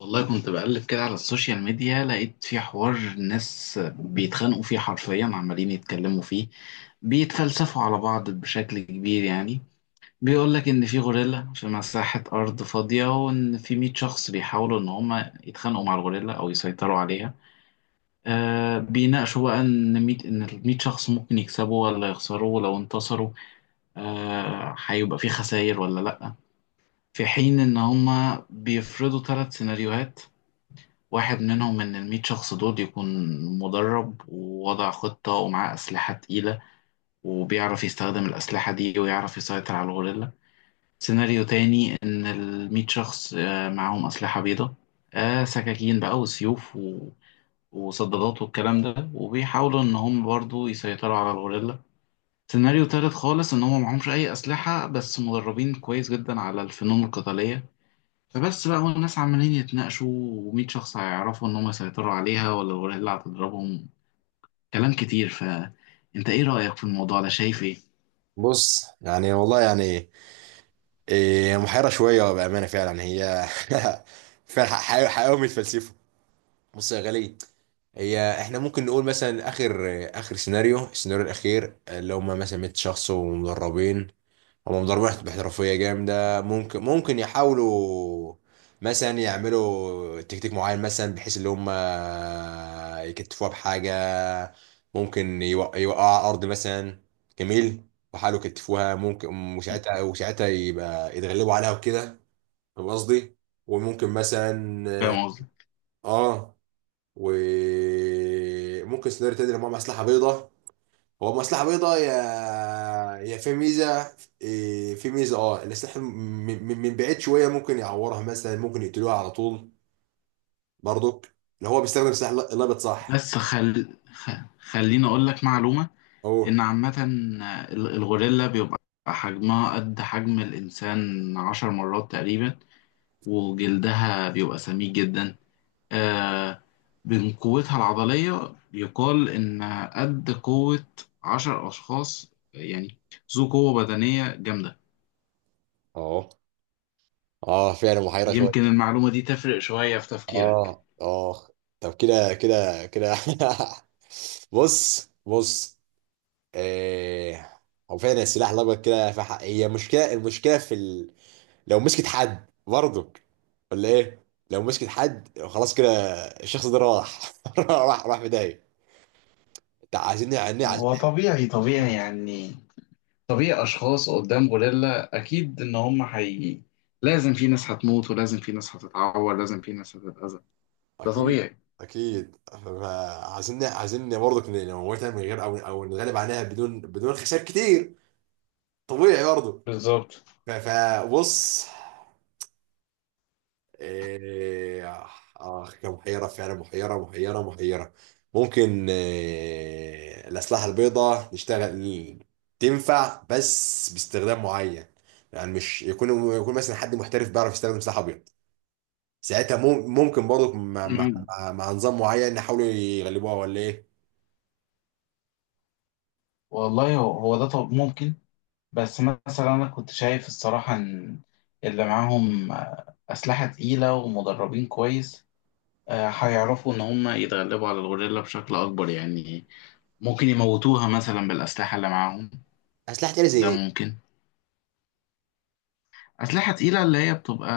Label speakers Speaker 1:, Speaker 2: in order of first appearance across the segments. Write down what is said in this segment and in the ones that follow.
Speaker 1: والله كنت بقلب كده على السوشيال ميديا، لقيت في حوار ناس بيتخانقوا فيه حرفيا، عمالين يتكلموا فيه، بيتفلسفوا على بعض بشكل كبير يعني. بيقول لك ان في غوريلا في مساحة ارض فاضية، وان في 100 شخص بيحاولوا ان هما يتخانقوا مع الغوريلا او يسيطروا عليها. بيناقشوا بقى ان ال 100 شخص ممكن يكسبوا ولا يخسروا، ولو انتصروا هيبقى في خسائر ولا لا. في حين ان هما بيفرضوا 3 سيناريوهات: واحد منهم من الميت شخص دول يكون مدرب، ووضع خطة، ومعاه أسلحة تقيلة، وبيعرف يستخدم الأسلحة دي، ويعرف يسيطر على الغوريلا. سيناريو تاني، إن الميت شخص معاهم أسلحة بيضة، سكاكين بقى وسيوف وصدادات والكلام ده، وبيحاولوا إن هم برضو يسيطروا على الغوريلا. سيناريو تالت خالص، إن هم معهمش أي أسلحة بس مدربين كويس جدا على الفنون القتالية. فبس بقى، والناس عمالين يتناقشوا، و100 شخص هيعرفوا إن هم يسيطروا عليها ولا الغوريلا اللي هتضربهم. كلام كتير. فأنت إيه رأيك في الموضوع ده؟ شايف إيه؟
Speaker 2: بص، يعني والله يعني إيه، محيرة شوية بأمانة فعلا يعني هي فعلا، حقيقة بيتفلسفوا. بص يا غالي، هي احنا ممكن نقول مثلا اخر اخر سيناريو السيناريو الاخير اللي هم مثلا 100 شخص ومدربين، هم ضربات احترافية جامدة. ممكن يحاولوا مثلا يعملوا تكتيك معين، مثلا بحيث اللي هم يكتفوها بحاجة. ممكن يوقعوا على الأرض مثلا. جميل. وحاولوا يكتفوها ممكن، وساعتها يبقى يتغلبوا عليها وكده. فاهم قصدي؟ وممكن مثلا،
Speaker 1: فاهم قصدي؟
Speaker 2: اه، وممكن سيناريو تاني لما معاهم أسلحة بيضاء. هو مصلحة بيضاء، يا في ميزة. في ميزة، اه، من بعيد شوية ممكن يعورها مثلا، ممكن يقتلوها على طول برضك، لو هو بيستخدم سلاح لابط. صح.
Speaker 1: بس خليني أقول لك معلومة.
Speaker 2: اوه.
Speaker 1: إن عامة الغوريلا بيبقى حجمها قد حجم الإنسان 10 مرات تقريبا، وجلدها بيبقى سميك جدا. آه، من قوتها العضلية يقال إن قد قوة 10 أشخاص، يعني ذو قوة بدنية جامدة.
Speaker 2: اه. اه، فعلا محيرة
Speaker 1: يمكن
Speaker 2: شوية.
Speaker 1: المعلومة دي تفرق شوية في تفكيرك.
Speaker 2: اه اه، طب كده. بص. آه، هو فعلا السلاح الأبيض كده في حق هي مشكلة، المشكلة في ال... لو مسكت حد برضك، ولا ايه؟ لو مسكت حد خلاص كده، الشخص ده راح. راح في داهيه. انت عايزين، يعني عايزين.
Speaker 1: هو طبيعي طبيعي يعني، طبيعي أشخاص قدام غوريلا، أكيد إن هم حي لازم في ناس هتموت، ولازم في ناس هتتعور، لازم في ناس هتتأذى. ده
Speaker 2: اكيد،
Speaker 1: طبيعي.
Speaker 2: اكيد. عايزين برضك نموتها من غير، او نغلب عليها بدون خسائر كتير. طبيعي برضه.
Speaker 1: بالظبط.
Speaker 2: فبص، إيه، آه، كان محيرة فعلا، محيرة. ممكن إيه، الأسلحة البيضاء نشتغل، تنفع بس باستخدام معين. يعني مش يكون مثلا حد محترف بيعرف يستخدم سلاح أبيض، ساعتها ممكن برضه مع، مع,
Speaker 1: مم.
Speaker 2: مع مع نظام معين يحاولوا يغلبوها، ولا إيه؟
Speaker 1: والله هو هو ده. طب ممكن، بس مثلا أنا كنت شايف الصراحة إن اللي معاهم أسلحة تقيلة ومدربين كويس، هيعرفوا إن هم يتغلبوا على الغوريلا بشكل أكبر يعني. ممكن يموتوها مثلا بالأسلحة اللي معاهم.
Speaker 2: أسلحة تانية زي
Speaker 1: ده
Speaker 2: إيه؟
Speaker 1: ممكن. أسلحة تقيلة اللي هي بتبقى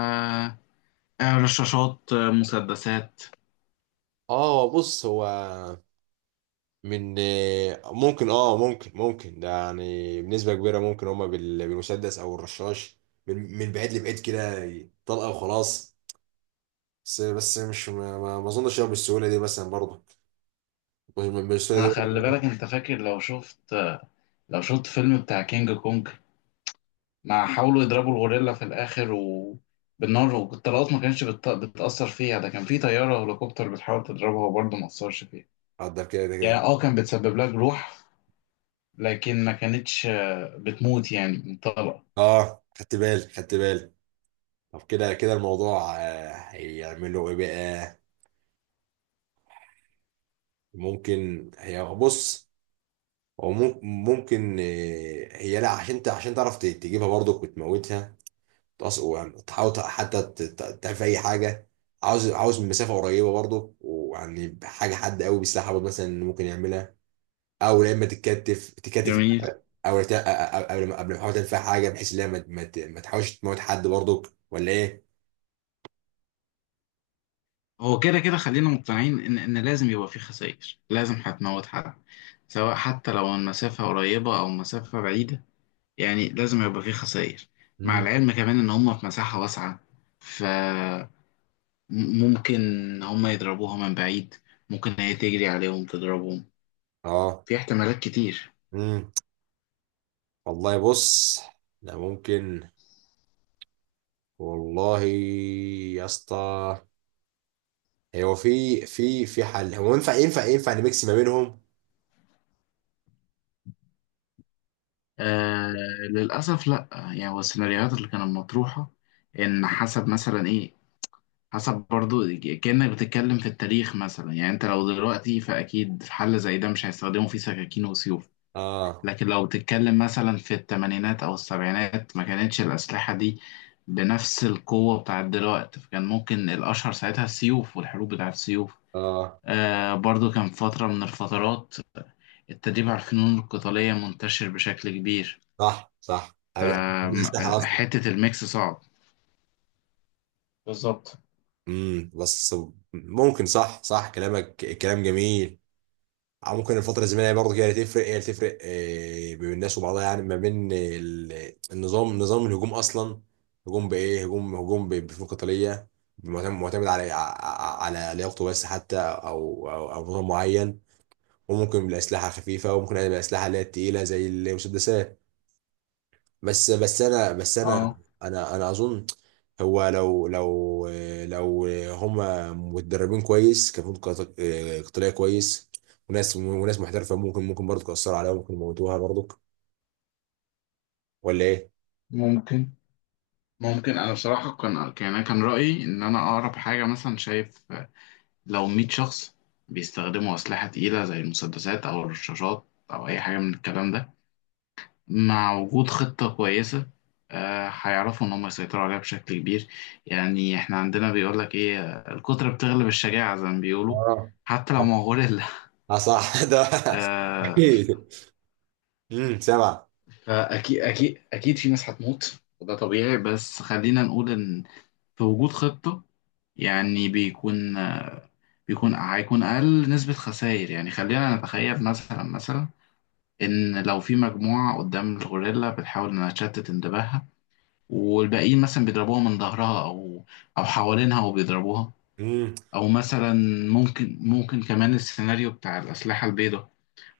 Speaker 1: رشاشات، مسدسات.
Speaker 2: آه، بص، هو من، ممكن، اه، ممكن ده. يعني بنسبة كبيرة ممكن هما بالمسدس او الرشاش، من بعيد لبعيد كده، طلقة وخلاص. بس مش ما اظنش هو بالسهولة دي مثلا برضه. مش بالسهولة
Speaker 1: ما
Speaker 2: دي.
Speaker 1: خلي بالك، أنت فاكر لو شفت فيلم بتاع كينج كونج، ما حاولوا يضربوا الغوريلا في الآخر بالنار والطلقات، ما كانتش بتأثر فيها؟ ده كان في طيارة هليكوبتر بتحاول تضربها، وبرضه ما أثرش فيها.
Speaker 2: اقدر، كده كده
Speaker 1: يعني
Speaker 2: كده.
Speaker 1: كان بتسبب لها جروح، لكن ما كانتش بتموت يعني من طلقة.
Speaker 2: اه، خدت بالي، خدت بالي. طب كده كده الموضوع، آه، هيعملوا ايه بقى؟ ممكن هي، بص، هو ممكن، آه، هي لا عشان عشان تعرف تجيبها برضه وتموتها، وتحاول حتى تعمل في اي حاجه. عاوز من مسافه قريبه برضه، ويعني حاجه، حد قوي بيسلاح برضه مثلا ممكن يعملها. او لا، اما تتكتف، تكتف.
Speaker 1: جميل.
Speaker 2: او قبل ما، قبل ما تحاول تعمل فيها حاجه بحيث ان هي ما تحاولش تموت حد برضك، ولا ايه؟
Speaker 1: هو كده كده، خلينا مقتنعين ان لازم يبقى في خسائر، لازم هتموت حد، سواء حتى لو المسافة قريبة او مسافة بعيدة. يعني لازم يبقى في خسائر. مع
Speaker 2: مم.
Speaker 1: العلم كمان ان هم في مساحة واسعة، ممكن هما يضربوها من بعيد، ممكن هي تجري عليهم تضربهم.
Speaker 2: اه.
Speaker 1: في احتمالات كتير.
Speaker 2: امم، والله بص، لا ممكن، والله يا اسطى، هو في حل. هو ينفع نميكس ما بينهم.
Speaker 1: آه للأسف لأ، يعني هو السيناريوهات اللي كانت مطروحة، إن حسب مثلا إيه، حسب برضو، كأنك بتتكلم في التاريخ مثلا. يعني أنت لو دلوقتي فأكيد في حل زي ده مش هيستخدموا فيه سكاكين وسيوف،
Speaker 2: اه.
Speaker 1: لكن لو بتتكلم مثلا في التمانينات أو السبعينات، ما كانتش الأسلحة دي بنفس القوة بتاعت دلوقتي، فكان ممكن الأشهر ساعتها السيوف والحروب بتاعت السيوف.
Speaker 2: اه،
Speaker 1: برضو كان فترة من الفترات التدريب على الفنون القتالية منتشر بشكل كبير.
Speaker 2: صح صح، قبل
Speaker 1: آم،
Speaker 2: الأسلحة أصلا.
Speaker 1: حتة الميكس صعب. بالظبط.
Speaker 2: امم، بس ممكن، صح صح، كلامك كلام جميل. أو ممكن الفترة الزمنية برضه كده تفرق، هي اللي تفرق، آه، بين الناس وبعضها، يعني ما بين النظام، نظام الهجوم أصلا. هجوم بإيه؟ هجوم، بفنون قتالية، معتمد على على لياقته بس حتى، أو أو نظام معين. وممكن بالأسلحة الخفيفة، وممكن بالأسلحة اللي هي التقيلة زي المسدسات. بس بس انا بس مم. انا
Speaker 1: اه
Speaker 2: انا انا اظن، هو لو هما متدربين كويس كفنون قتاليه كويس، وناس محترفه، ممكن برضه تاثر عليها، ممكن يموتوها برضه، ولا ايه؟
Speaker 1: ممكن ممكن. أنا بصراحة كان رأيي إن أنا أقرب حاجة مثلا شايف، لو 100 شخص بيستخدموا أسلحة تقيلة زي المسدسات أو الرشاشات أو أي حاجة من الكلام ده، مع وجود خطة كويسة، هيعرفوا إن هم يسيطروا عليها بشكل كبير يعني. إحنا عندنا بيقولك إيه، الكترة بتغلب الشجاعة زي ما بيقولوا،
Speaker 2: اه
Speaker 1: حتى لو ما هو غوريلا
Speaker 2: اه، صح. ده
Speaker 1: آه،
Speaker 2: اكيد. امم، سبعه.
Speaker 1: فأكيد أكيد أكيد في ناس هتموت وده طبيعي، بس خلينا نقول إن في وجود خطة، يعني بيكون آه، بيكون هيكون أقل نسبة خسائر. يعني خلينا نتخيل مثلا إن لو في مجموعة قدام الغوريلا بتحاول إنها تشتت انتباهها، والباقيين مثلا بيضربوها من ظهرها او حوالينها وبيضربوها،
Speaker 2: امم،
Speaker 1: او مثلا ممكن كمان السيناريو بتاع الاسلحه البيضاء،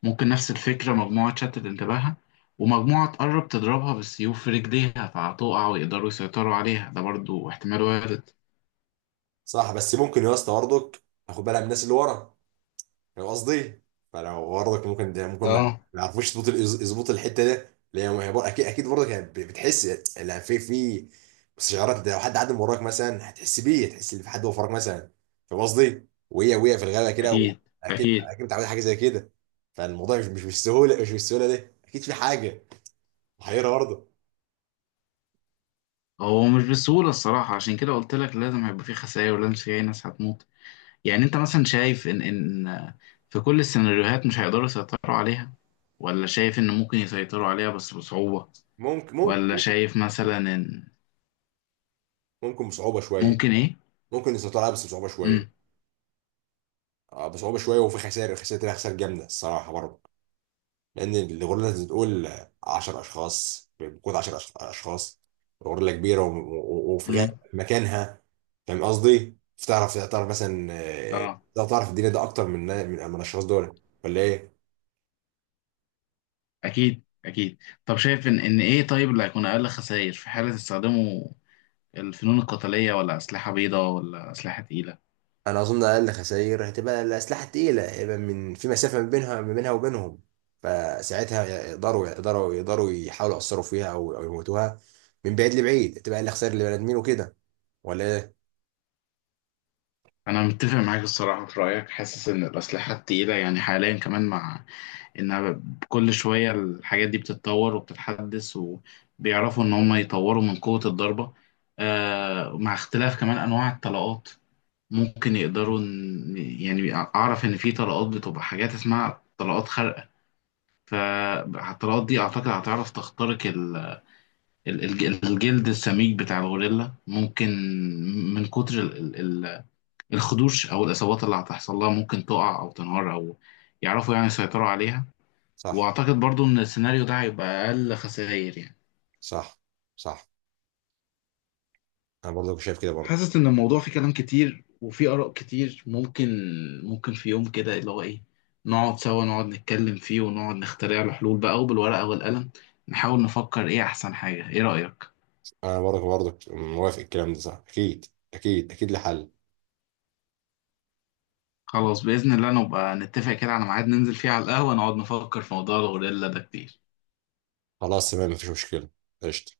Speaker 1: ممكن نفس الفكره، مجموعه تشتت انتباهها، ومجموعه تقرب تضربها بالسيوف في رجليها، فهتقع ويقدروا يسيطروا عليها. ده برضو احتمال وارد.
Speaker 2: صح، بس ممكن يا اسطى برضك اخد بالها من الناس اللي ورا، فاهم قصدي؟ فلو برضك ممكن ده، ممكن ما
Speaker 1: اه
Speaker 2: ما يعرفوش يظبط يظبط الحته ده، لان هي ما هي بر- اكيد، اكيد برضك هي بتحس. لا، في استشعارات. لو حد عدى من وراك مثلا هتحس بيه، هتحس ان في حد وفرك مثلا، فاهم قصدي؟ وهي في الغابه كده،
Speaker 1: اكيد
Speaker 2: واكيد
Speaker 1: اكيد.
Speaker 2: اكيد متعود على حاجه زي كده. فالموضوع مش، مش بالسهوله، مش بالسهوله دي، اكيد في حاجه محيره برضه.
Speaker 1: هو مش بسهوله الصراحه، عشان كده قلت لك لازم هيبقى في خسائر، ولازم في ناس هتموت. يعني انت مثلا شايف ان في كل السيناريوهات مش هيقدروا يسيطروا عليها، ولا شايف ان ممكن يسيطروا عليها بس بصعوبة،
Speaker 2: ممكن ممكن
Speaker 1: ولا
Speaker 2: ممكن
Speaker 1: شايف مثلا ان
Speaker 2: ممكن بصعوبه شويه،
Speaker 1: ممكن ايه؟
Speaker 2: ممكن يسيطروا عليها بس بصعوبه شويه،
Speaker 1: امم
Speaker 2: آه، بصعوبه شويه، وفي خسائر، خسائر جامده الصراحه برضه. لان الغوريلا بتقول 10 اشخاص، بتكون 10 اشخاص، غوريلا كبيره، وفي غاية
Speaker 1: امم
Speaker 2: مكانها، فاهم قصدي؟ فتعرف، تعرف مثلا،
Speaker 1: اه
Speaker 2: آه، تعرف الدنيا ده اكتر من الاشخاص دول، ولا ايه؟
Speaker 1: اكيد اكيد. طب شايف ان ايه، طيب اللي هيكون اقل خسائر في حالة استخدموا الفنون القتالية، ولا اسلحة بيضاء، ولا اسلحة تقيلة؟
Speaker 2: انا اظن اقل خسائر هتبقى الاسلحه التقيله، هيبقى من في مسافه، ما بينها وبينهم، فساعتها يقدروا يحاولوا يأثروا فيها، او يموتوها من بعيد لبعيد، تبقى اقل خسائر لبني ادمين وكده، ولا ايه؟
Speaker 1: انا متفق معاك الصراحة في رأيك، حاسس ان الاسلحة التقيلة يعني حاليا كمان، مع ان كل شوية الحاجات دي بتتطور وبتتحدث، وبيعرفوا ان هم يطوروا من قوة الضربة، مع اختلاف كمان انواع الطلقات، ممكن يقدروا يعني اعرف ان في طلقات بتبقى حاجات اسمها طلقات خارقة، فالطلقات دي اعتقد هتعرف تخترق الجلد السميك بتاع الغوريلا. ممكن من كتر الخدوش او الاصابات اللي هتحصل لها، ممكن تقع او تنهار او يعرفوا يعني يسيطروا عليها.
Speaker 2: صح
Speaker 1: واعتقد برضو ان السيناريو ده هيبقى اقل خسائر يعني.
Speaker 2: صح صح. انا برضه شايف كده برضه.
Speaker 1: حاسس ان الموضوع فيه كلام كتير وفيه اراء كتير، ممكن في يوم كده اللي هو ايه، نقعد سوا نقعد نتكلم فيه، ونقعد نخترع له حلول بقى، وبالورقة والقلم نحاول نفكر ايه احسن حاجة. ايه رأيك؟
Speaker 2: انا برضك موافق، الكلام ده صح اكيد، اكيد لحل.
Speaker 1: خلاص، بإذن الله نبقى نتفق كده على ميعاد ننزل فيه على القهوة، نقعد نفكر في موضوع الغوريلا ده كتير.
Speaker 2: خلاص تمام، مفيش مشكله. قشطه.